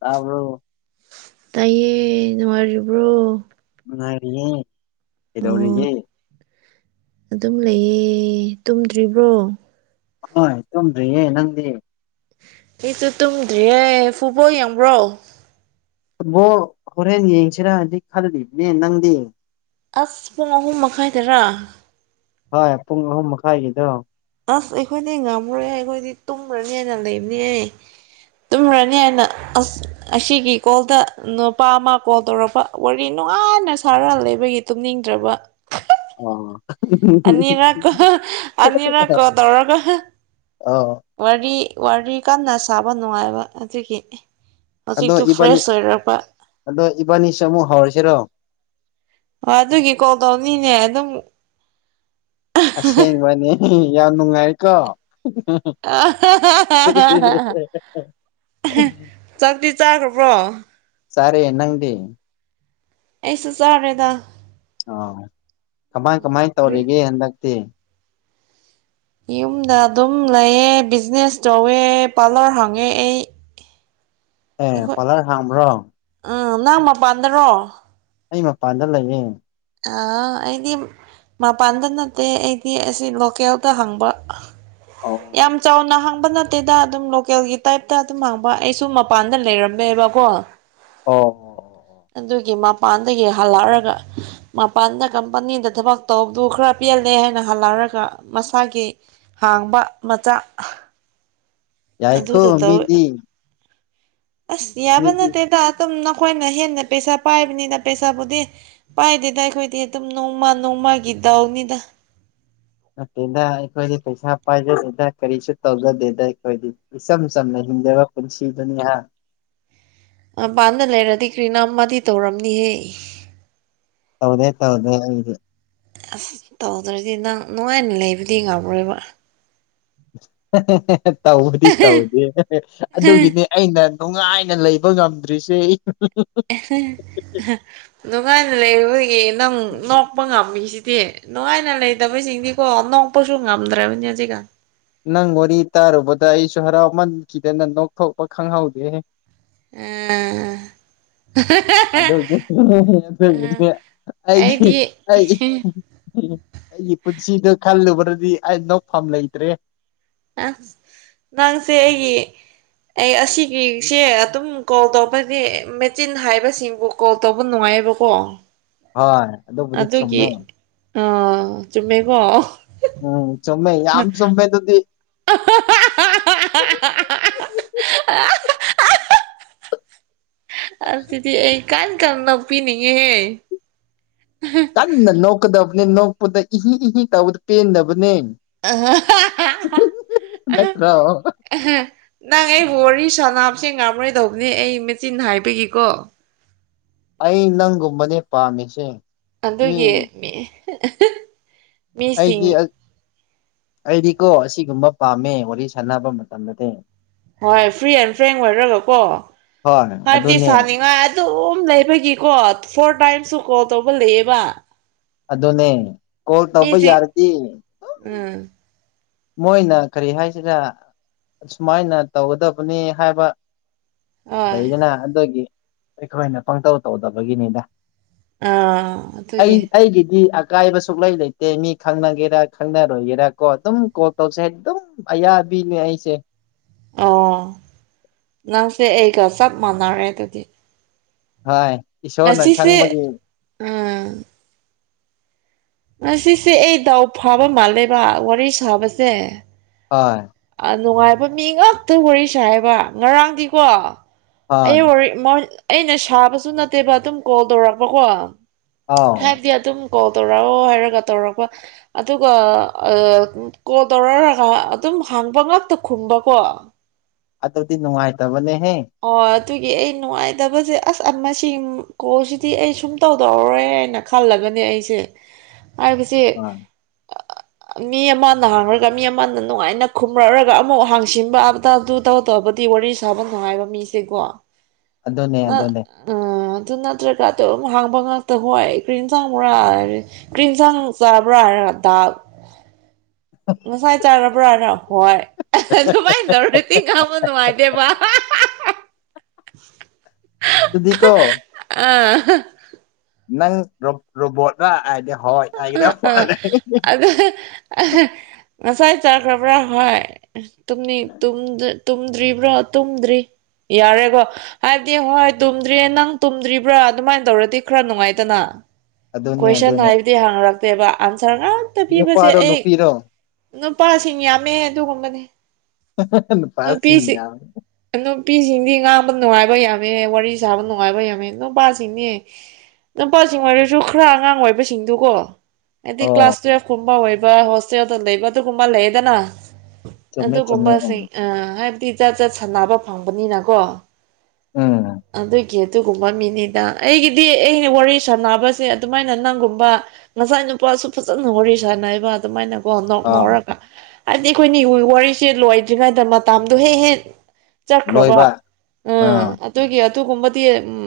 ꯇꯥꯕꯔ ꯇꯥꯏꯌꯦꯦ ꯅꯨꯡꯉꯥꯏꯔꯤꯕ꯭ꯔꯣ ꯉꯉꯔꯤꯌꯦ ꯗꯧꯔꯤꯁꯤ ꯑꯣ ꯑꯗꯨꯝ ꯂꯩꯌꯦ ꯇꯨꯝꯗ꯭ꯔꯤꯕ꯭ꯔꯣ ꯑ ꯇꯨꯝ꯭ꯔꯤ ꯅꯗꯤ ꯑꯩꯁꯨ ꯇꯨꯝꯗ꯭ꯔꯤꯌꯦꯦ ꯐꯨꯕꯣ ꯌꯥꯝꯕ꯭ꯔꯣ ꯕꯣ ꯍꯣꯔꯦꯟ ꯌꯦꯡꯁꯤꯔꯗꯤ ꯈꯜꯂꯤꯕꯅꯦ ꯅꯪꯗꯤ ꯌꯦꯡ ꯑꯁ ꯄꯨꯡ ꯑꯍꯨꯝ ꯃꯈꯥꯏꯗꯔꯥ ꯍꯣꯏ ꯄꯨꯡ ꯑꯍꯨꯝ ꯃꯈꯥꯏꯒꯤꯗꯣ ꯑꯁ ꯑꯩꯈꯣꯏꯗꯤ ꯉꯝꯃꯨꯔꯣꯏ ꯑꯩꯈꯣꯏꯗꯤ ꯇꯨꯝꯈ꯭ꯔꯅꯤꯅ ꯂꯩꯕꯅꯦꯌꯦ ꯇꯨꯝꯈ꯭ꯔꯅꯤ ꯍꯥꯏꯅ ꯑꯁ ꯑꯁꯤꯒꯤ ꯀꯣꯜꯗ ꯅꯨꯄꯥ ꯑꯃ ꯀꯣꯜ ꯇꯧꯔꯛꯄ ꯋꯥꯔꯤ ꯅꯨꯡꯉꯥꯏꯅ ꯁꯥꯔ ꯂꯩꯕꯒꯤ ꯇꯨꯝꯅꯤꯡꯗ꯭ꯔꯕ ꯑꯣ ꯑꯅꯤꯔ ꯀ ꯑꯅꯤꯔ ꯀꯣ ꯇꯧꯔ ꯀ ꯑꯣ ꯋꯥꯔꯤ ꯀꯟꯅ ꯁꯥꯕ ꯅꯨꯡꯉꯥꯏꯕ ꯑꯗꯨꯒꯤ ꯑꯗꯣ ꯍꯧꯖꯤꯛꯇꯨ ꯏꯕꯥꯅꯤ ꯐ꯭ꯔꯦꯁ ꯑꯣꯏꯔꯕ ꯑꯗꯣ ꯏꯕꯥꯅꯤꯁꯨ ꯑꯃꯨꯛ ꯍꯧꯔꯁꯤꯔꯣ ꯑꯣ ꯑꯗꯨꯒꯤ ꯀꯣꯜ ꯇꯧꯅꯤꯅꯦ ꯑꯗꯨꯝ ꯑꯁꯦꯡꯕꯅꯦ ꯌꯥꯝ ꯅꯨꯡꯉꯥꯏꯔꯀꯣ ꯑ ꯍꯥ ꯍꯥ ꯍꯥ ꯆꯥꯛꯇꯤ ꯆꯥꯈ꯭ꯔꯕ꯭ꯔꯣ ꯁꯔꯦ ꯏꯟꯅꯪꯗꯤ ꯑꯩꯁ ꯑꯔꯗꯥꯥ ꯑꯣ ꯀꯃꯥꯏ ꯀꯃꯥꯏ ꯇꯧꯔꯤꯒꯦ ꯍꯟꯗꯛꯇꯤ ꯌꯨꯝꯗ ꯑꯗꯨꯝ ꯂꯩꯌꯦ ꯕꯤꯖꯤꯅꯦꯁ ꯇꯧꯋꯦ ꯄꯥꯔꯂꯔ ꯍꯪꯉꯦ ꯑꯩ ꯑꯦ ꯑꯩꯈꯣꯏ ꯄꯂꯔ ꯍꯥꯝ ꯔꯣ ꯎꯝ ꯅꯪ ꯃꯄꯥꯟꯗꯔꯣ ꯑꯩ ꯃꯄꯥꯟꯗ ꯂꯩꯌꯦ ꯑ ꯑꯩꯗꯤ ꯃꯄꯥꯟꯗ ꯅꯠꯇꯦ ꯑꯩꯗꯤ ꯑꯁꯤ ꯂꯣꯀꯦꯜꯗ ꯍꯪꯕ ꯑꯣ ꯌꯥꯝ ꯆꯥꯎꯅ ꯍꯥꯡꯕ ꯅ ꯑꯇꯩꯗ ꯑꯗꯨꯝ ꯂꯣꯀꯦꯜꯒꯤ ꯇꯥꯏꯞꯇ ꯑꯗꯨꯝ ꯍꯥꯡꯕ ꯑꯩꯁꯨ ꯃꯄꯥꯟꯗ ꯂꯩꯔꯝꯃꯦꯕꯀꯣ ꯑꯣ ꯑꯣ ꯑꯗꯨꯒꯤ ꯃꯄꯥꯟꯗꯒꯤ ꯍꯜꯂꯛꯑꯒ ꯃꯄꯥꯟꯗ ꯀꯝꯄꯅꯤꯗ ꯊꯕꯛ ꯇꯧꯕꯗꯨ ꯈꯔ ꯄꯦꯜꯂꯦ ꯍꯥꯏꯅ ꯍꯜꯂꯛꯔꯒ ꯃꯁꯥꯒꯤ ꯍꯥꯡꯕ ꯃꯆꯥ ꯌꯥꯏꯈꯣ ꯑꯗꯨꯗ ꯇꯧꯋꯦ ꯃꯤꯗꯤ ꯑꯁ ꯌꯥꯕ ꯃꯤꯗꯤ ꯅꯠꯇꯦꯗ ꯑꯗꯨꯝ ꯅꯈꯣꯏꯅ ꯍꯦꯟꯅ ꯄꯩꯁꯥ ꯄꯥꯏꯕꯅꯤꯅ ꯄꯩꯁꯥꯕꯨꯗꯤ ꯄꯥꯏꯗꯦꯗ ꯑꯩꯈꯣꯏꯗꯤ ꯑꯗꯨꯝ ꯅꯣꯡꯃ ꯅꯣꯡꯃꯥꯒꯤ ꯗꯥꯎꯅꯤꯗ ꯅꯠꯇꯦꯗ ꯑꯩꯈꯣꯏꯗꯤ ꯄꯩꯁꯥ ꯄꯥꯏꯖꯗꯦꯗ ꯀꯔꯤꯁꯨ ꯇꯧꯖꯗꯦꯗ ꯑꯩꯈꯣꯏꯗꯤ ꯏꯆꯝ ꯆꯝꯅ ꯍꯤꯡꯖꯕ ꯄꯨꯟꯁꯤꯗꯨꯅꯤꯍꯥꯟ ꯃꯄꯥꯟꯗ ꯂꯩꯔꯗꯤ ꯀ꯭ꯔꯤꯅꯥꯝꯃ ꯇꯧꯔꯝꯅꯤꯍꯦ ꯇꯧꯗꯦ ꯇꯧꯗ ꯑꯁ ꯇꯧꯗ꯭ꯔꯗꯤ ꯅꯪ ꯅꯨꯡꯉꯥꯏꯅ ꯂꯩꯕꯗꯤ ꯉꯝꯔꯣꯏꯕ ꯇꯧꯗꯤ ꯇꯧꯗꯤ ꯑꯗꯨꯒꯤꯅꯦ ꯑꯩꯅ ꯅꯨꯡꯉꯥꯏꯅ ꯂꯩꯕ ꯉꯝꯗ꯭ꯔꯤꯁꯦ ꯅꯨꯡꯉꯥꯏꯅ ꯂꯩꯔꯨꯕꯒꯤ ꯅꯪ ꯅꯣꯛꯄ ꯉꯝꯃꯤꯁꯤꯗꯤ ꯅꯨꯡꯉꯥꯏꯅ ꯂꯩꯇꯕꯁꯤꯡꯗꯤꯀꯣ ꯅꯣꯛꯄꯁꯨ ꯉꯝꯗ꯭ꯔꯕꯅꯤ ꯍꯧꯖꯤꯛꯒ ꯅꯪ ꯋꯥꯔꯤ ꯇꯥꯔꯨꯕꯗ ꯑꯩꯁꯨ ꯍꯔꯥꯎꯃꯟꯈꯤꯗꯅ ꯅꯣꯛꯊꯣꯛꯄ ꯈꯪꯍꯧꯗꯦ ꯎ ꯍ ꯑꯗꯨꯒꯤ ꯑꯩꯒꯤ ꯑꯩꯗꯤ ꯑꯩꯒꯤ ꯑꯩꯒꯤ ꯄꯨꯟꯁꯤꯗ ꯈꯜꯂꯨꯕ꯭ꯔꯗꯤ ꯑꯩ ꯅꯣꯛꯐꯝ ꯂꯩꯇ꯭ꯔꯦ ꯑ ꯅꯪꯁꯦ ꯑꯩꯒꯤ ꯑꯩ ꯑꯁꯤꯒꯤꯁꯦ ꯑꯗꯨꯝ ꯀꯣꯜ ꯇꯧꯕꯅꯦ ꯃꯦꯆꯤꯟ ꯍꯥꯏꯕꯁꯤꯡꯕꯨ ꯀꯣꯜ ꯇꯧꯕ ꯅꯨꯡꯉꯥꯏꯌꯦꯕꯀꯣ ꯍꯣꯏ ꯑꯗꯨ ꯑꯗꯨꯒꯤ ꯑ ꯆꯨꯝꯃꯦꯀꯣ ꯎꯝ ꯆꯃꯦ ꯌꯥꯝ ꯆꯃꯦ ꯑꯗꯨꯗꯤ ꯍ ꯍꯣꯣ ꯑꯗꯨꯗꯤ ꯑꯩ ꯀꯥꯟ ꯀꯔꯅ ꯄꯤꯅꯤꯡꯉꯦꯍꯦ ꯀꯟꯅ ꯅꯣꯛꯀꯗꯕꯅꯤ ꯅꯣꯛꯄꯗ ꯏꯍꯤ ꯏꯍꯤ ꯇꯧꯕꯗ ꯄꯦꯟꯗꯕꯅꯦ ꯑ ꯅꯠꯇ꯭ꯔꯣ ꯑꯦꯍ ꯅꯪ ꯑꯩ ꯋꯥꯔꯤ ꯁꯥꯅꯥꯞꯁꯦ ꯉꯥꯝꯃꯔꯣꯏꯗꯧꯕꯅꯦ ꯑꯩ ꯃꯦꯆꯤꯟ ꯍꯥꯏꯕꯒꯤꯀꯣ ꯑꯩ ꯅꯪꯒꯨꯝꯕꯅꯦ ꯄꯥꯝꯃꯤꯁꯦ ꯃꯤ ꯑꯗꯨꯒꯤ ꯃꯤ ꯑꯩꯗꯤ ꯃꯤꯁꯤꯡ ꯑꯩꯗꯤꯀꯣ ꯑꯁꯤꯒꯨꯝꯕ ꯄꯥꯝꯃꯦ ꯋꯥꯔꯤ ꯁꯥꯟꯅꯕ ꯃꯇꯝꯗꯗꯤ ꯍꯣꯏ ꯐ꯭ꯔꯤ ꯑꯦꯟ ꯐ꯭ꯔꯦꯡ ꯑꯣꯏꯔꯒꯀꯣ ꯍꯣꯏ ꯍꯥꯏꯕꯗꯤ ꯑꯗꯨꯅꯦ ꯁꯥꯅꯤꯡꯉꯥꯏ ꯑꯗꯨꯝ ꯂꯩꯕꯒꯤꯀꯣ ꯐꯣꯔ ꯇꯥꯏꯝꯁꯁꯨ ꯀꯣꯜ ꯇꯧꯕ ꯂꯩꯌꯦꯕ ꯑꯗꯨꯅꯦ ꯀꯣꯜ ꯇꯧꯕ ꯃꯤꯁꯤ ꯌꯥꯔꯗꯤ ꯎꯝ ꯃꯣꯏꯅ ꯀꯔꯤ ꯍꯥꯏꯁꯤꯔ ꯁꯨꯃꯥꯏꯅ ꯇꯧꯒꯗꯕꯅꯤ ꯍꯥꯏꯕ ꯍꯣꯏ ꯂꯩꯗꯅ ꯑꯗꯨꯒꯤ ꯑꯩꯈꯣꯏꯅ ꯄꯪꯇꯧ ꯇꯧꯗꯕꯒꯤꯅꯤꯗ ꯑꯥ ꯑꯩ ꯑꯗꯨꯒꯤ ꯑꯩꯒꯤꯗꯤ ꯀꯥꯏꯕ ꯁꯨꯛꯂꯩ ꯂꯩꯇꯦ ꯃꯤ ꯈꯪꯅꯒꯦꯔꯥ ꯈꯪꯅꯔꯣꯏꯒꯦꯔꯥ ꯀꯣ ꯑꯗꯨꯝ ꯀꯣ ꯇꯧꯁꯦ ꯑꯗꯨꯝ ꯑꯌꯥꯕꯤꯅꯦ ꯑꯩꯁꯦ ꯑꯣ ꯅꯪꯁꯦ ꯑꯩꯒ ꯆꯞ ꯃꯥꯟꯅꯔꯦ ꯑꯗꯨꯗꯤ ꯍꯣꯏ ꯏꯁꯣꯔꯅ ꯉꯁꯤꯁꯦ ꯈꯪꯕꯒꯤ ꯎꯝ ꯉꯁꯤꯁꯤ ꯑꯩ ꯗꯥꯎ ꯐꯥꯕ ꯃꯥꯜꯂꯦꯕ ꯋꯥꯔꯤ ꯁꯥꯕꯁꯦ ꯍ ꯑꯩ ꯅꯨꯡꯉꯥꯏꯕ ꯃꯤ ꯉꯥꯛꯇ ꯋꯥꯔꯤ ꯁꯥꯏꯕ ꯉꯔꯥꯡꯗꯤꯀꯣ ꯍꯣꯏ ꯑꯩ ꯋꯥꯔꯤ ꯑꯩꯅ ꯁꯥꯕꯁꯨ ꯅꯠꯇꯦꯕ ꯑꯗꯨꯝ ꯀꯣꯜ ꯇꯧꯔꯛꯄꯀꯣ ꯑꯥꯎ ꯍꯥꯏꯕꯗꯤ ꯑꯗꯨꯝ ꯀꯣꯜ ꯇꯧꯔꯛꯑꯣ ꯍꯥꯏꯔꯒ ꯇꯧꯔꯛꯄ ꯑꯗꯨꯒ ꯀꯣꯜ ꯇꯧꯔꯛꯔꯒ ꯑꯗꯨꯝ ꯍꯥꯡꯕ ꯉꯥꯛꯇ ꯈꯨꯝꯕꯀꯣ ꯑꯗꯨꯕꯨꯗꯤ ꯅꯨꯡꯉꯥꯏꯇꯕꯅꯦꯍꯦ ꯑꯣ ꯑꯗꯨꯒꯤ ꯑꯩ ꯅꯨꯡꯉꯥꯏꯇꯕꯁꯦ ꯑꯁ ꯃꯁꯤ ꯀꯣꯜꯁꯤꯗꯤ ꯑꯩ ꯁꯨꯝ ꯇꯧꯗꯧꯔꯔꯦ ꯍꯥꯏꯅ ꯈꯜꯂꯒꯅꯦ ꯑꯩꯁꯦ ꯍꯥꯏꯔꯤꯕꯁꯤ ꯑꯥ ꯃꯤ ꯑꯃꯅ ꯍꯥꯡꯔꯒ ꯃꯤ ꯑꯃꯅ ꯅꯨꯡꯉꯥꯏꯅ ꯈꯨꯝꯔꯛꯔꯒ ꯑꯃꯨꯛ ꯍꯥꯡꯁꯤꯟꯕ ꯑꯇꯞꯇ ꯇꯧ ꯇꯕꯨꯗꯤ ꯋꯥꯔꯤ ꯁꯥꯕ ꯅꯨꯡꯉꯥꯏꯕ ꯃꯤꯁꯦꯀꯣ [inaudible] ꯑꯗꯨꯅꯦ ꯑꯗꯨꯅꯦ ꯑ ꯑꯗꯨ ꯅꯠꯇ꯭ꯔꯒ ꯑꯗꯨꯝ ꯍꯥꯡꯕ ꯉꯥꯛꯇ ꯍꯣꯏ ꯀ꯭ꯔꯤꯝ ꯆꯥꯡꯕꯨꯔꯥꯔꯦ ꯀ꯭ꯔꯤ ꯏꯟꯁꯥꯡ ꯆꯥꯕ꯭ꯔ ꯍꯥꯏꯔꯒ ꯗꯥꯜ ꯉꯁꯥꯏ ꯆꯥꯔꯕ꯭ꯔ ꯍꯥꯏꯔꯒ ꯍꯣꯏ ꯑꯍꯦ ꯑꯗꯨꯃꯥꯏꯅ ꯅꯧꯔꯇ ꯀꯃ ꯅꯨꯡꯉꯥꯏꯗꯦꯕ ꯑꯗꯨꯗꯤ ꯀꯣ ꯑꯥ ꯅꯪ ꯔꫭ ꯔꯣꯕꯣꯠꯔ ꯍꯥꯏꯔꯗꯤ ꯍꯣꯏ ꯑ ꯍꯥꯏꯒꯗꯕ ꯑꯥ ꯃꯥꯜꯂꯦ ꯑꯗ ꯉꯁꯥꯏ ꯆꯥꯈ꯭ꯔꯕ꯭ꯔꯥ ꯍꯥꯏ ꯇꯨꯝꯅꯤꯡ ꯇꯨꯝꯗ ꯇꯨꯝꯗ꯭ꯔꯤꯕ꯭ꯔꯣ ꯇꯨꯝꯗ꯭ꯔꯤ ꯌꯥꯔꯦꯀꯣ ꯍꯥꯏꯕꯗꯤ ꯍꯣꯏ ꯇꯨꯝꯗ꯭ꯔꯤꯌꯦ ꯅꯪ ꯇꯨꯝꯗ꯭ꯔꯤꯕ꯭ꯔꯥ ꯑꯗꯨꯃꯥꯏꯅ ꯇꯧꯔꯗꯤ ꯈꯔ ꯅꯨꯡꯉꯥꯏꯗꯅ ꯑꯗꯨꯅꯦ ꯀꯣꯏꯁꯟ ꯑꯗꯨꯅꯦ ꯍꯥꯏꯕꯗꯤ ꯍꯪꯔꯛꯇꯦꯕ ꯑꯟꯁꯔ ꯉꯥꯛꯇ ꯄꯤꯕꯁꯦ ꯅꯨꯄꯥꯔꯣ ꯑꯩ ꯅꯨꯄꯤꯔꯣ ꯅꯨꯄꯥꯁꯤꯡ ꯌꯥꯝꯃꯦ ꯑꯗꯨꯒꯨꯝꯕꯅꯦ ꯍ ꯍ ꯍ ꯅꯨꯄꯥꯁꯤꯡ ꯅꯨꯄꯤꯁꯤ ꯌꯥꯝꯃꯦ ꯅꯨꯄꯤꯁꯤꯡꯗꯤ ꯉꯥꯡꯕ ꯅꯨꯡꯉꯥꯏꯕ ꯌꯥꯝꯃꯦ ꯋꯥꯔꯤ ꯁꯥꯕ ꯅꯨꯡꯉꯥꯏꯕ ꯌꯥꯝꯃꯦ ꯅꯨꯄꯥꯁꯤꯡꯅꯦ ꯅꯨꯄꯥꯁꯤꯡ ꯑꯣꯏꯔꯁꯨ ꯈꯔ ꯑꯉꯥꯡ ꯑꯣꯏꯕꯁꯤꯡꯗꯨꯒꯣ ꯍꯥꯏꯗꯤ ꯑꯣ ꯀ꯭ꯂꯥꯁ ꯇꯨꯋꯦꯜꯐ ꯀꯨꯝꯕ ꯑꯣꯏꯕ ꯍꯣꯁ ꯍꫭꯁꯇꯦꯜꯗ ꯂꯩꯕꯒꯨꯝꯕ ꯑꯗꯨꯒꯨꯝꯕ ꯂꯩꯌꯦꯗꯅ ꯆꯨꯝꯃꯦ ꯆꯨꯝꯃꯦ ꯎꯝ ꯑꯗꯨꯒꯨꯝꯕꯁꯤꯡ ꯑ ꯍꯥꯏꯕꯗꯤ ꯆꯖꯠ ꯆꯠ ꯁꯥꯟꯅꯕ ꯐꯪꯕꯅꯤꯅꯀꯣ ꯎꯝ ꯑꯗꯨ ꯀꯦ ꯑꯗꯨꯒꯨꯝꯕ ꯃꯤꯅꯤꯗ ꯑꯩꯒꯤꯗꯤ ꯑꯩꯅ ꯋꯥꯔꯤ ꯁꯥꯟꯅꯕꯁꯦ ꯑꯗꯨꯃꯥꯏꯅ ꯅꯪꯒꯨꯝꯕ ꯉꯁꯥꯏ ꯅꯨꯄꯥꯁꯨ ꯐꯖꯅ ꯋꯥꯔꯤ ꯁꯥꯟꯅꯩꯕ ꯑꯗꯨꯃꯥꯏꯅꯀꯣ ꯅꯣꯛ ꯑꯥ ꯅꫭꯛꯔꯒ ꯍꯥꯏꯗꯤ ꯑꯩꯈꯣꯏꯅꯤ ꯋꯥꯔꯤꯁꯦ ꯂꯣꯏꯗ꯭ꯔꯤꯉꯩꯗ ꯃꯇꯥꯝꯗꯣ ꯍꯦꯛ ꯍꯦꯛ ꯆꯠꯈ꯭ꯔꯕꯣ ꯂꯣꯏꯕ ꯎꯝ ꯑꯥ ꯑꯗꯨꯒꯤ ꯑꯗꯨꯒꯨꯝꯕꯗꯤ ꯎꯝ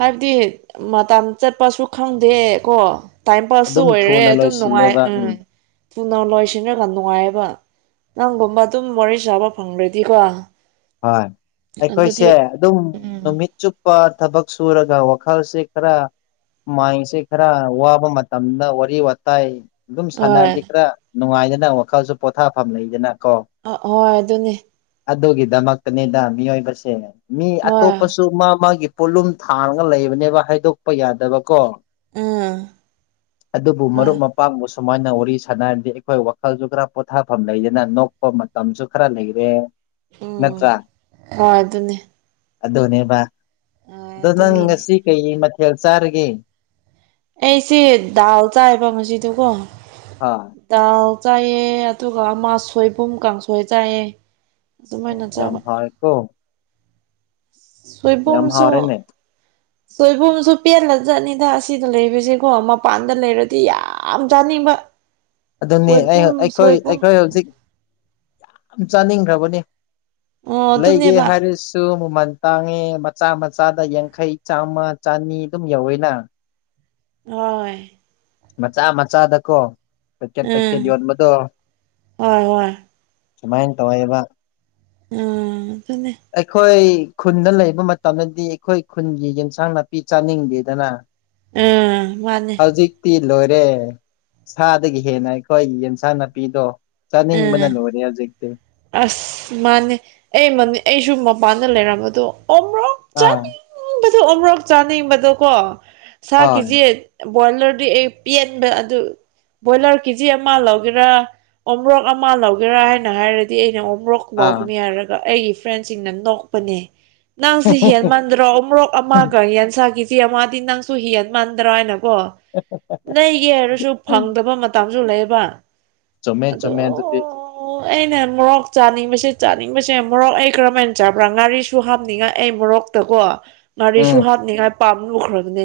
ꯍꯥꯏꯕꯗꯤ ꯃꯇꯝ ꯆꯠꯄꯁꯨ ꯈꯪꯗꯦ ꯀꯣ ꯇꯥꯏꯝ ꯄꯥꯁꯁꯨ ꯑꯗꯨꯝ ꯑꯣꯏꯔꯦ ꯊꯨꯅ ꯑꯗꯨꯝ ꯅꯨꯡꯉꯥꯏ ꯂꯣꯏꯁꯤꯜꯂꯦꯕ ꯎꯝ ꯊꯨꯅ ꯂꯣꯏꯁꯤꯟꯔꯒ ꯅꯨꯡꯉꯥꯏꯑꯕ ꯅꯪꯒꯨꯝꯕ ꯑꯗꯨꯝ ꯋꯥꯔꯤ ꯁꯥꯕ ꯐꯪꯔꯗꯤꯀꯣ ꯍꯣꯏ ꯑꯩꯈꯣꯏꯁꯦ ꯑꯗꯨꯝ ꯎꯝ ꯅꯨꯃꯤꯠ ꯆꯨꯞꯄ ꯊꯕꯛ ꯁꯨꯔꯒ ꯋꯥꯈꯜꯁꯦ ꯈꯔ ꯃꯥꯏꯟꯁꯦ ꯈꯔ ꯋꯥꯕ ꯃꯇꯝꯗ ꯋꯥꯔꯤ ꯋꯥꯇꯥꯏ ꯑꯗꯨꯝ ꯍꯣꯏ ꯁꯥꯟꯅꯔꯗꯤ ꯈꯔ ꯅꯨꯡꯉꯥꯏꯗꯅ ꯋꯥꯈꯜꯁꯨ ꯄꯣꯊꯥꯐꯝ ꯂꯩꯗꯅ ꯀꯣ ꯑ ꯍꯣꯏ ꯑꯗꯨꯅꯦ ꯑꯗꯨꯒꯤꯗꯃꯛꯇꯅꯤꯗ ꯃꯤꯑꯣꯏꯕꯁꯦ ꯃꯤ ꯍꯣꯏ ꯑꯇꯣꯞꯄꯁꯨ ꯃꯥ ꯃꯥꯒꯤ ꯄꯣꯠꯂꯨꯝ ꯊꯥꯡꯔꯒ ꯂꯩꯕꯅꯦꯕ ꯍꯥꯏꯗꯣꯛꯄ ꯌꯥꯗꯕꯀꯣ ꯎꯝ ꯑꯗꯨꯕꯨ ꯍꯣꯏ ꯃꯔꯨꯞꯃꯄ ꯄꯥꯥꯡꯕꯨ ꯁꯨꯃꯥꯏꯅ ꯋꯥꯔꯤ ꯁꯥꯟꯅꯔꯗꯤ ꯑꯩꯈꯣꯏ ꯋꯥꯈꯜꯁꯨ ꯈꯔ ꯄꯣꯊꯥꯐꯝ ꯂꯩꯗꯅ ꯅꯣꯛꯄ ꯃꯇꯝꯁꯨ ꯈꯔ ꯂꯩꯔꯦ ꯎꯝ ꯅꯠꯇ꯭ꯔꯥ ꯍꯣꯏ ꯑꯗꯨꯅꯦ ꯑꯗꯨꯅꯦꯕ ꯍꯣꯏ ꯑꯗꯣ ꯅꯪ ꯑꯗꯨꯒꯤꯅꯦ ꯉꯁꯤ ꯀꯩ ꯃꯊꯦꯜ ꯆꯥꯔꯒꯦ ꯑꯩꯁꯤꯦ ꯗꯥꯎ ꯆꯥꯏꯕ ꯉꯗꯀꯣ ꯍ ꯗꯥꯎ ꯆꯥꯏꯑ ꯑꯗꯨꯒ ꯑꯃꯁꯣꯏꯕꯨꯝ ꯀꯥꯡꯁꯣꯏ ꯆꯥꯏꯌꯦ ꯑꯣ ꯑꯗꯨꯃꯥꯏꯅ ꯌꯥꯝ ꯆꯥꯕ ꯍꯥꯥꯔꯀꯣ ꯌꯥꯝ ꯁꯕꯝꯁ ꯍꯥꯎꯔꯦꯅꯦ ꯁꯣꯏꯕꯨꯝꯁꯨ ꯄꯦꯜꯂ ꯆꯠꯅꯤꯗ ꯑꯁꯤꯗ ꯂꯩꯕꯁꯀꯣ ꯃꯄꯥꯟꯗ ꯂꯩꯔꯗꯤ ꯌꯥꯝ ꯆꯥꯅꯤꯡꯕ [inaudible] ꯑꯗꯨꯅꯤ ꯁꯣꯏꯕꯨꯝ ꯑꯩꯈꯣꯏ ꯁꯣꯏꯕꯨꯝ ꯑꯩꯈꯣꯏ ꯍꯧꯖꯤꯛ ꯌꯥꯝ ꯆꯥꯅꯤꯡꯈ꯭ꯔꯕꯅꯤ ꯑꯣ ꯂꯩꯒꯦ ꯑꯗꯨꯅꯦꯕ ꯍꯥꯏꯔꯤꯁ ꯁꯨ ꯃꯃꯟ ꯇꯥꯡꯉꯦ ꯃꯆꯥ ꯃꯆꯥꯗ ꯌꯥꯡꯈꯩ ꯆꯥꯝꯃ ꯆꯅꯤ ꯑꯗꯨꯝ ꯌꯧꯋꯦꯅ ꯍꯣꯏ ꯃꯆꯥ ꯃꯆꯥꯗꯀꯣ ꯄꯦꯛꯀꯦꯠ ꯎꯝ ꯄꯦꯛꯀꯦꯠ ꯌꯣꯟꯕꯗꯣ ꯍꯣꯏ ꯍꯣꯏ ꯁꯨꯃꯥꯏꯅ ꯇꯧꯋꯦꯕ ꯑ ꯑꯗꯨꯅꯦ ꯑꯩꯈꯣꯏ ꯈꯨꯟꯗ ꯂꯩꯕ ꯃꯇꯝꯗꯗꯤ ꯑꯩꯈꯣꯏ ꯈꯨꯟꯒꯤ ꯌꯦꯟꯁꯥꯡ ꯅꯥꯄꯤ ꯆꯥꯅꯤꯡꯗꯦꯗꯅ ꯎꯝ ꯃꯥꯅꯦ ꯅꯥꯄꯤ ꯂꯣꯏꯔꯦ ꯁꯥꯗꯒꯤ ꯍꯦꯟꯅ ꯑꯩꯈꯣꯏꯒꯤ ꯌꯦꯟꯁꯥꯡ ꯅꯥꯄꯤꯗꯣ ꯆꯥꯅꯤꯡ ꯎꯝ ꯃꯅꯜ ꯑꯣꯏꯅꯤ ꯍꯧꯖꯤꯛꯛꯇ ꯑꯁ ꯃꯥꯅꯦ ꯑꯦ ꯃꯅꯦ ꯑꯩꯁꯨ ꯃꯄꯥꯟꯗ ꯂꯩꯔꯝꯕꯗꯣ ꯑꯣ꯭ꯔꯣ ꯑꯥ ꯆꯅꯤ ꯆꯕꯗ ꯑꯃꯨꯔꯛ ꯆꯥꯅꯤꯡꯕꯗꯣꯀꯣ ꯍꯣꯏ ꯁꯥꯀꯤꯁꯦ ꯕꯣꯏꯂꯔꯗꯤ ꯑꯩ ꯄꯦꯟꯕ ꯑꯗꯨ ꯕꯣꯏꯂꯔ ꯀꯦꯖꯤ ꯑꯃ ꯂꯧꯒꯦꯔꯥ ꯑꯣꯔꯣꯛ ꯑꯃ ꯂꯧꯒꯦꯔꯥ ꯍꯥꯏꯅ ꯍꯥꯏꯔꯗꯤ ꯑꯩꯅ ꯑꯣꯔꯣꯛ ꯑꯥ ꯂꯧꯥꯎꯒꯅꯤ ꯍꯥꯏꯔꯒ ꯑꯩꯒꯤ ꯐ꯭ꯔꯦꯟꯁꯤꯡꯅ ꯅꯣꯛꯄꯅꯦ ꯅꯪꯁꯦ ꯍꯦꯟ ꯃꯟꯗ꯭ꯔꯣ ꯑꯃꯨꯔꯣꯛ ꯑꯃꯒ ꯌꯦꯟꯁꯥꯒꯤ ꯏꯦ ꯃꯥꯗꯤ ꯅꯪꯁꯨ ꯍꯤꯍꯟ ꯃꯥꯟꯗ꯭ꯔꯥ ꯍꯥꯏꯅꯀꯣ ꯑꯣ ꯑꯣ ꯅꯒꯤ ꯍꯥꯏꯔꯁꯨ ꯐꯪꯗꯕ ꯃꯇꯝꯁꯨ ꯂꯩꯌꯦꯕ ꯆꯨꯝꯃꯦ ꯆꯨꯝꯃꯦ ꯑꯗꯨꯗꯤ ꯑꯣ ꯑꯩꯅ ꯃꯣꯔꯣꯛ ꯆꯥꯅꯤꯡꯕꯁꯦ ꯆꯥꯅꯤꯡꯕꯁꯦ ꯃꯣꯔꯣꯛ ꯑꯩ ꯀꯔꯝꯥꯏꯅ ꯆꯥꯕ꯭ꯔꯥ ꯉꯥꯔꯤꯁꯨ ꯍꯥꯞꯅꯤꯡꯉꯥꯏ ꯑꯩ ꯃꯣꯔꯣꯛ ꯀꯣ ꯉꯥꯔꯤꯁꯨ ꯎꯝ ꯍꯥꯞꯅꯤꯡꯉꯥꯏ ꯄꯥꯝ ꯂꯨꯈ꯭ꯔꯕꯅꯦ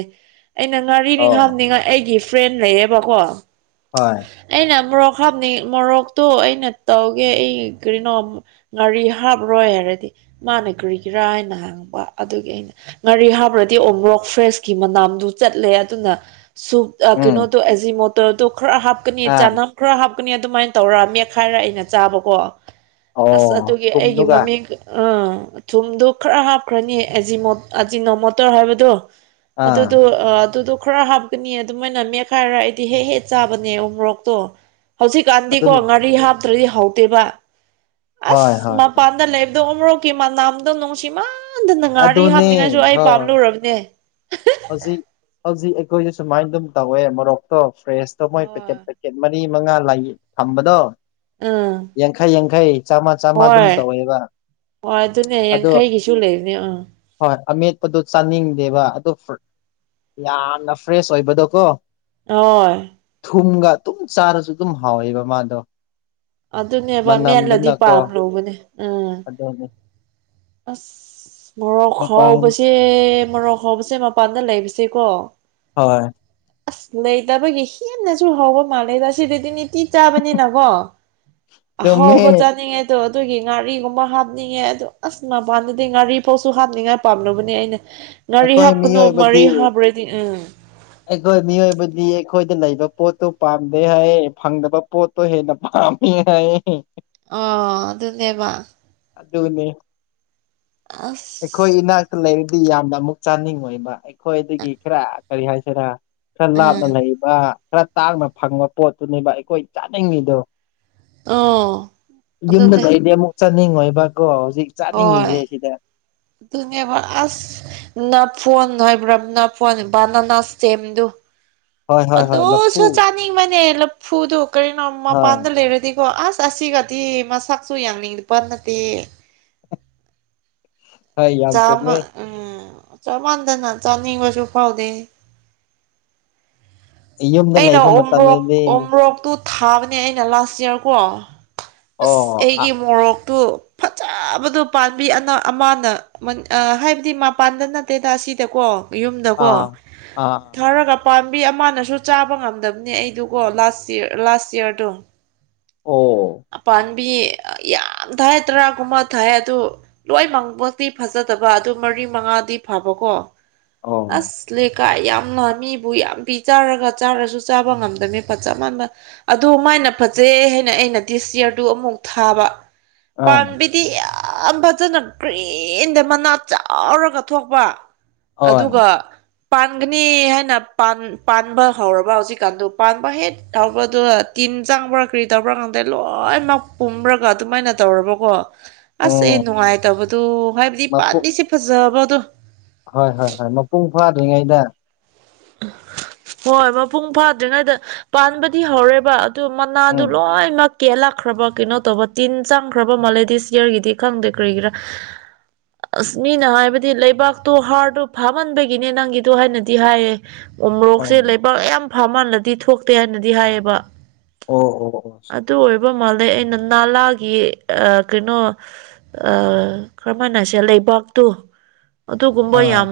ꯑꯩꯅ ꯉꯥꯔꯤꯅꯤ ꯑꯣ ꯍꯥꯞꯅꯤꯡꯉꯥꯏ ꯑꯩꯒꯤ ꯐ꯭ꯔꯦꯟ ꯂꯩꯌꯦꯕꯀꯣ ꯍꯣꯏ ꯑꯩꯅ ꯃꯣꯔꯣꯛ ꯍꯥꯞꯅꯤꯡ ꯃꯣꯔꯣꯛꯇꯣ ꯑꯩꯅ ꯇꯧꯒꯦ ꯑꯩ ꯀꯔꯤꯩꯅꯣ ꯉꯥꯔꯤ ꯍꯥꯞꯔꯣꯏ ꯍꯥꯏꯔꯗꯤ ꯃꯥꯅ ꯀꯔꯤꯒꯤꯔꯥ ꯍꯥꯏꯅ ꯍꯪꯛꯕ ꯑꯗꯨꯒꯤ ꯑꯩꯅ ꯉꯥꯔꯤ ꯍꯥꯕ꯭ꯔꯗꯤ ꯑꯣꯝꯕ꯭ꯔꯣꯛ ꯐ꯭ꯔꯦꯁꯀꯤ ꯃꯅꯥꯝꯗꯨ ꯆꯠꯂꯦ ꯑꯗꯨꯅ ꯁꯞ ꯎꯝ ꯀꯩꯅꯣꯗꯣ ꯑꯦꯖꯤ ꯃꯣꯇꯔꯗꯣ ꯈꯔ ꯍꯥꯞꯀꯅꯤ ꯑꯥ ꯆꯅꯝ ꯈꯔ ꯍꯥꯞꯀꯅꯤ ꯑꯗꯨꯃꯥꯏꯅ ꯇꯧꯔ ꯃꯦꯠꯈꯥꯏꯔ ꯑꯩꯅ ꯆꯥꯕꯀꯣ ꯑꯁ ꯑꯣ ꯑꯗꯨꯒꯤ ꯑꯩꯒꯤ ꯊꯨꯝꯗꯨꯒ ꯃꯃꯤꯡ ꯑꯥ ꯊꯨꯝꯗꯨ ꯈꯔ ꯍꯥꯞꯈ꯭ꯔꯅꯤ ꯑꯖꯤ ꯑꯖꯤꯅꯣ ꯃꯣꯇꯣꯔ ꯍꯥꯏꯕꯗꯣ ꯑꯥ ꯑꯗꯨꯗꯣ ꯑꯗꯨꯗꯣ ꯈꯔ ꯍꯥ ꯀꯨꯅꯤ ꯑꯗꯨꯃꯥꯏꯅ ꯃꯦꯠꯈꯥꯏꯔ ꯑꯩꯗꯤ ꯍꯦꯛ ꯍꯦꯛ ꯆꯥꯕꯅꯦ ꯎ ꯃꯣꯔꯣꯛꯇꯣ ꯑꯗꯨꯝ ꯍꯧꯖꯤꯛꯀꯥꯟꯗꯤꯀꯣ ꯉꯥꯔꯤ ꯍꯥꯞꯇ꯭ꯔꯗꯤ ꯍꯧꯗꯦꯕ ꯍꯣꯏ ꯑꯁ ꯍꯣꯏ ꯍꯣꯏ. ꯃꯄꯥꯟꯗ ꯂꯩꯕꯗꯧꯔꯣ ꯀꯦ ꯃꯥ ꯅꯥꯝꯗꯣ ꯅꯨꯡꯁꯤꯃ ꯍꯗꯅ ꯉꯥꯔꯤ ꯑꯗꯨꯅꯦ ꯍꯥꯞꯅꯤꯡꯉꯥꯏꯁꯨ ꯑꯩ ꯍꯣꯏ ꯄꯥꯝꯂꯨꯔꯕꯅꯦ ꯍꯧꯖꯤꯛ ꯍꯧꯖꯤꯛ ꯑꯩꯈꯣꯏꯁꯨ ꯁꯨꯃꯥꯏꯅ ꯑꯗꯨꯝ ꯇꯧꯋꯦ ꯃꯣꯔꯣꯛꯇꯣ ꯐ꯭ꯔꯦꯁꯇꯣ ꯃꯣꯏ ꯄꯦꯀꯦꯠ ꯍꯣꯏ ꯄꯦꯀꯦꯠ ꯃꯔꯤ ꯃꯉꯥ ꯊꯝꯕꯗꯣ ꯎꯝ ꯌꯥꯡꯈꯩ ꯌꯥꯡꯈꯩ ꯆꯥꯝꯃ ꯆꯥꯝꯃ ꯑꯗꯨꯝ ꯍꯣꯏ ꯇꯧꯋꯦꯕ ꯍꯣꯏ ꯑꯗꯨꯅꯦ ꯑꯗꯣ ꯌꯥꯡꯈꯩꯒꯤꯁꯨ ꯂꯩꯕꯅꯦ ꯎꯝ ꯍꯣꯏ ꯑꯃꯦꯠꯄꯗꯣ ꯆꯥꯅꯤꯡꯗꯦꯕ ꯑꯗꯨ ꯌꯥꯝꯅ ꯐ꯭ꯔꯦꯁ ꯑꯣꯏꯕꯗꯣ ꯀꯣ ꯍ ꯊꯨꯝꯒ ꯑꯗꯨꯝ ꯆꯥꯔꯁꯨ ꯑꯗꯨꯝ ꯍꯥꯎꯋꯦꯕ ꯃꯥꯗꯣ ꯑꯗꯨꯅꯦꯕ ꯃꯦꯜꯂꯗꯤ ꯄꯥꯝ ꯂꯨꯧꯕꯅꯦ ꯑꯗꯨꯗꯦ ꯑꯁ ꯃꯣꯔꯣꯛ ꯃꯄꯥꯟ ꯍꯥꯎꯕꯁꯦ ꯃꯣꯔꯣꯛ ꯍꯥꯎꯕꯁꯦ ꯃꯄꯥꯟꯗ ꯂꯩꯕꯁꯦꯀꯣ ꯍꯣꯏ ꯑꯁ ꯂꯩꯇꯕꯒꯤ ꯍꯦꯟꯅꯁꯨ ꯍꯥꯎꯕ ꯃꯥꯜꯂꯦꯗ ꯑꯁꯤ ꯗꯤ ꯅꯤꯇꯤ ꯆꯥꯕꯅꯤꯅꯀꯣ ꯆꯨꯝꯃꯦ ꯍꯥꯎꯕ ꯆꯥꯅꯤꯡꯉꯦ ꯑꯣ ꯑꯗꯨꯒꯤ ꯉꯥꯔꯤꯒꯨꯝꯕ ꯍꯥꯞꯅꯤꯡꯉꯦ ꯑꯗꯨ ꯑꯁ ꯃꯄꯥꯟꯗꯗꯤ ꯉꯥꯔꯤ ꯐꯥꯎꯁꯨ ꯍꯥꯞꯅꯤꯡꯉꯥꯏ ꯄꯥꯝꯅꯕꯅꯦ ꯑꯩꯅ ꯉꯥꯔꯤ ꯑꯩꯈꯣꯏ ꯍꯥꯞꯀꯅꯣ ꯃꯔꯤ ꯃꯤꯑꯣꯏꯕꯗꯤ ꯍꯥꯞꯄ꯭ꯔꯗꯤ ꯎꯝ ꯑꯩꯈꯣꯏ ꯃꯤꯑꯣꯏꯕꯗꯤ ꯑꯩꯈꯣꯏꯗ ꯂꯩꯕ ꯄꯣꯠꯇꯨ ꯄꯥꯝꯗꯦ ꯍꯥꯏ ꯐꯪꯗꯕ ꯄꯣꯠ ꯍꯦꯗ ꯍꯥꯏ ꯑꯣ ꯑꯗꯨꯅꯦꯕ ꯑꯗꯨꯗꯅꯦꯅꯤ ꯑꯐ ꯑꯩꯈꯣꯏ ꯏꯅꯥꯛꯇ ꯂꯩꯔꯗꯤ ꯌꯥꯝꯅ ꯑꯃꯨꯛ ꯆꯥꯅꯤꯡꯉꯣꯏꯕ ꯑꯩꯈꯣꯏꯗꯒꯤ ꯈꯔ ꯀꯔꯤ ꯍꯥꯏꯁꯤꯔꯥ ꯈꯔ ꯎꯝ ꯂꯥꯞꯅ ꯂꯩꯕ ꯈꯔ ꯇꯥꯡꯅ ꯐꯪꯕ ꯄꯣꯠꯇꯨꯅꯦꯕ ꯑꯩꯈꯣꯏ ꯆꯥꯅꯤꯡꯉꯤꯗꯣ ꯑꯣ ꯑꯗꯨꯅꯦ ꯌꯨꯝꯗꯗꯒꯤꯩꯗꯤ ꯑꯃꯨꯛ ꯆꯥꯅꯤꯡꯉꯣꯏꯕꯀꯣ ꯍꯧꯖꯤꯛ ꯍꯣꯏ ꯆꯥꯅꯤꯡꯉꯤꯁꯦ ꯁꯤꯗ ꯑꯗꯨꯅꯦꯕ ꯑꯁ ꯅꯐꯣꯟ ꯍꯥꯏꯕ꯭ꯔꯥ ꯐꯣꯟ ꯕꯅꯅꯦꯝꯗꯨ ꯍꯣꯏ ꯍꯣꯏ ꯍꯣꯏ ꯂꯐꯨ ꯑꯗꯨꯣꯁꯨ ꯆꯥꯅꯤꯡꯕꯅꯦ ꯂꯐꯨꯗꯣ ꯀꯔꯤꯅꯣ ꯍꯣꯏ ꯃꯄꯥꯟꯗ ꯂꯩꯔꯗꯤ ꯀꯣ ꯑꯁ ꯑꯁꯤꯒꯗꯤ ꯃꯁꯛꯁꯨ ꯌꯥꯡꯅꯤꯡꯗꯤ ꯄ ꯅꯠꯇꯦ ꯍꯣꯏ ꯌꯥꯝ ꯆꯨꯝꯃꯦ ꯆꯥꯃ ꯎꯝ ꯆꯥ ꯃꯥꯟꯗꯅ ꯆꯥꯅꯤꯡꯕꯁꯨ ꯐꯥꯎꯗꯦ ꯌꯨꯝꯗ ꯑꯩꯅ ꯂꯩꯕ ꯑꯣꯝ꯭ꯔꯛ ꯃꯇꯝꯗꯗꯤ ꯑꯣꯝ꯭ꯔꯛ ꯇ ꯊꯥꯕꯅꯦ ꯑꯩꯅ ꯂꯥꯁ ꯏꯌꯥꯔꯀꯣ ꯑꯁ ꯑꯣ ꯑꯥ ꯑꯩꯒꯤ ꯃꯣꯔꯣꯛꯇꯨ ꯐꯖꯕꯗꯣ ꯄꯥꯝꯕꯤ ꯑꯅ ꯑꯃꯅ ꯍꯥꯏꯕꯗꯤ ꯃꯄꯥꯟꯗ ꯅꯠꯇꯦꯗ ꯑꯁꯤꯗꯀꯣ ꯌꯨꯝꯗꯀꯣ ꯑꯥ ꯑꯥ ꯊꯔꯒ ꯄꯥꯝꯕꯤ ꯑꯃꯅꯁꯨ ꯆꯥꯕ ꯉꯝꯗꯕꯅꯦ ꯑꯩꯗꯨꯒꯣ ꯂꯥꯁ ꯂꯥꯁ ꯌꯤꯌꯥꯔꯗꯣ ꯑꯣ ꯑꯄꯥꯅꯤ ꯃꯤ ꯌꯥꯝ ꯊꯥꯏ ꯇꯔꯥꯒꯨꯝꯕ ꯊꯥꯏ ꯑꯗꯨ ꯂꯣꯏ ꯃꯪꯕ ꯇꯤ ꯐꯖꯗꯕ ꯑꯗꯨ ꯃꯔꯤ ꯃꯉꯥꯗꯤ ꯐꯕꯀꯣ ꯑꯣ ꯑꯁ ꯂꯩ ꯂꯩꯀꯥꯏ ꯌꯥꯝꯅ ꯃꯤꯕꯨ ꯌꯥꯝ ꯄꯤ ꯆꯥꯔꯒ ꯆꯥꯔꯁꯨ ꯆꯥꯕ ꯉꯝꯗꯃꯦ ꯐꯖ ꯃꯟꯕ ꯑꯗ ꯃꯥꯏꯅ ꯐꯖꯩ ꯍꯥꯏꯅ ꯑꯩꯅ ꯗꯤꯁ ꯌꯔꯗꯨ ꯑꯃꯨꯛ ꯊꯥꯕ ꯑꯥ ꯄꯥꯝꯕꯤꯗꯤ ꯌꯥꯝ ꯐꯖꯅ ꯍꯦꯟꯗ ꯃꯅꯥ ꯆꯥꯎꯔꯒ ꯊꯣꯛꯄ ꯍꯣꯏ ꯑꯗꯨꯒ ꯄꯥꯟꯒꯅꯤ ꯍꯥꯏꯅ ꯄꯥꯟꯕ ꯍꯧꯔꯕ ꯍꯧꯖꯤꯛꯀꯥꯟꯗꯨ ꯄꯥꯟꯕ ꯍꯦꯛ ꯍꯧꯕꯗꯨ ꯏꯁꯀꯤꯟ ꯆꯥꯡꯕ꯭ꯔꯥ ꯀ꯭ꯔꯤ ꯇꯧꯕ꯭ꯔꯥ ꯀꯇ ꯂꯣꯏꯅꯃꯛ ꯄꯨꯝ꯭ꯔꯒ ꯑꯗꯨꯃꯥꯏꯅ ꯇꯧꯔꯕꯀꯣ ꯑꯁ ꯑꯦ ꯎꯝ ꯅꯨꯡꯉꯥꯏꯇꯕꯗꯣ ꯍꯥꯏꯕꯗꯤ ꯃꯄꯨꯡ ꯄꯥꯝꯕꯤꯁꯦ ꯐꯖꯕꯗꯣ ꯍꯣꯏ ꯍꯣꯏ ꯍꯣꯏ ꯃꯄꯨꯡ ꯐꯥꯗ꯭ꯔꯤꯉꯩꯗ ꯍꯣꯏ ꯃꯄꯨꯡ ꯐꯥꯗ꯭ꯔꯤꯉꯩꯗ ꯄꯥꯟꯕꯗꯤ ꯍꯧꯔꯦꯕ ꯑꯗꯨ ꯃꯅꯥꯗꯨ ꯎꯝ ꯂꯣꯏꯅꯃꯛ ꯀꯦꯜꯂꯛꯈ꯭ꯔꯕ ꯀꯩꯅꯣ ꯇꯧꯕ ꯇꯤꯟ ꯆꯪꯈ꯭ꯔꯕ ꯃꯥꯂꯦꯗꯤꯁ ꯌꯌꯥꯔꯒꯤꯗꯤ ꯈꯪꯗꯦ ꯀꯔꯤꯒꯤꯔꯥ ꯑꯁ ꯃꯤꯅ ꯍꯥꯏꯕꯗꯤ ꯂꯩꯕꯥꯛꯇꯣ ꯍꯥꯔꯗꯣ ꯐꯥꯝꯃꯟꯕꯒꯤꯅꯦ ꯅꯪꯒꯤꯗꯣ ꯍꯥꯏꯅꯗꯤ ꯍꯥꯏꯌꯦ ꯎꯣꯔꯣꯛꯁꯦ ꯑꯣ ꯂꯩꯕꯥꯛ ꯌꯥꯝ ꯐꯥꯃꯜꯂꯗꯤ ꯊꯣꯛꯇꯦ ꯍꯥꯏꯅꯗꯤ ꯍꯥꯏꯌꯦꯕ ꯑꯣ ꯑꯣ ꯑꯣ ꯑꯗꯨ ꯑꯣꯏꯕ ꯃꯥꯜꯂꯩ ꯑꯩꯅ ꯅꯥꯂꯥꯒꯤ ꯀꯩꯅꯣ ꯀꯔꯝꯍꯥꯏꯅꯁꯦ ꯂꯩꯕꯥꯛꯇꯣ ꯑꯗꯨꯒꯨꯝꯕ ꯑꯥ ꯌꯥꯝ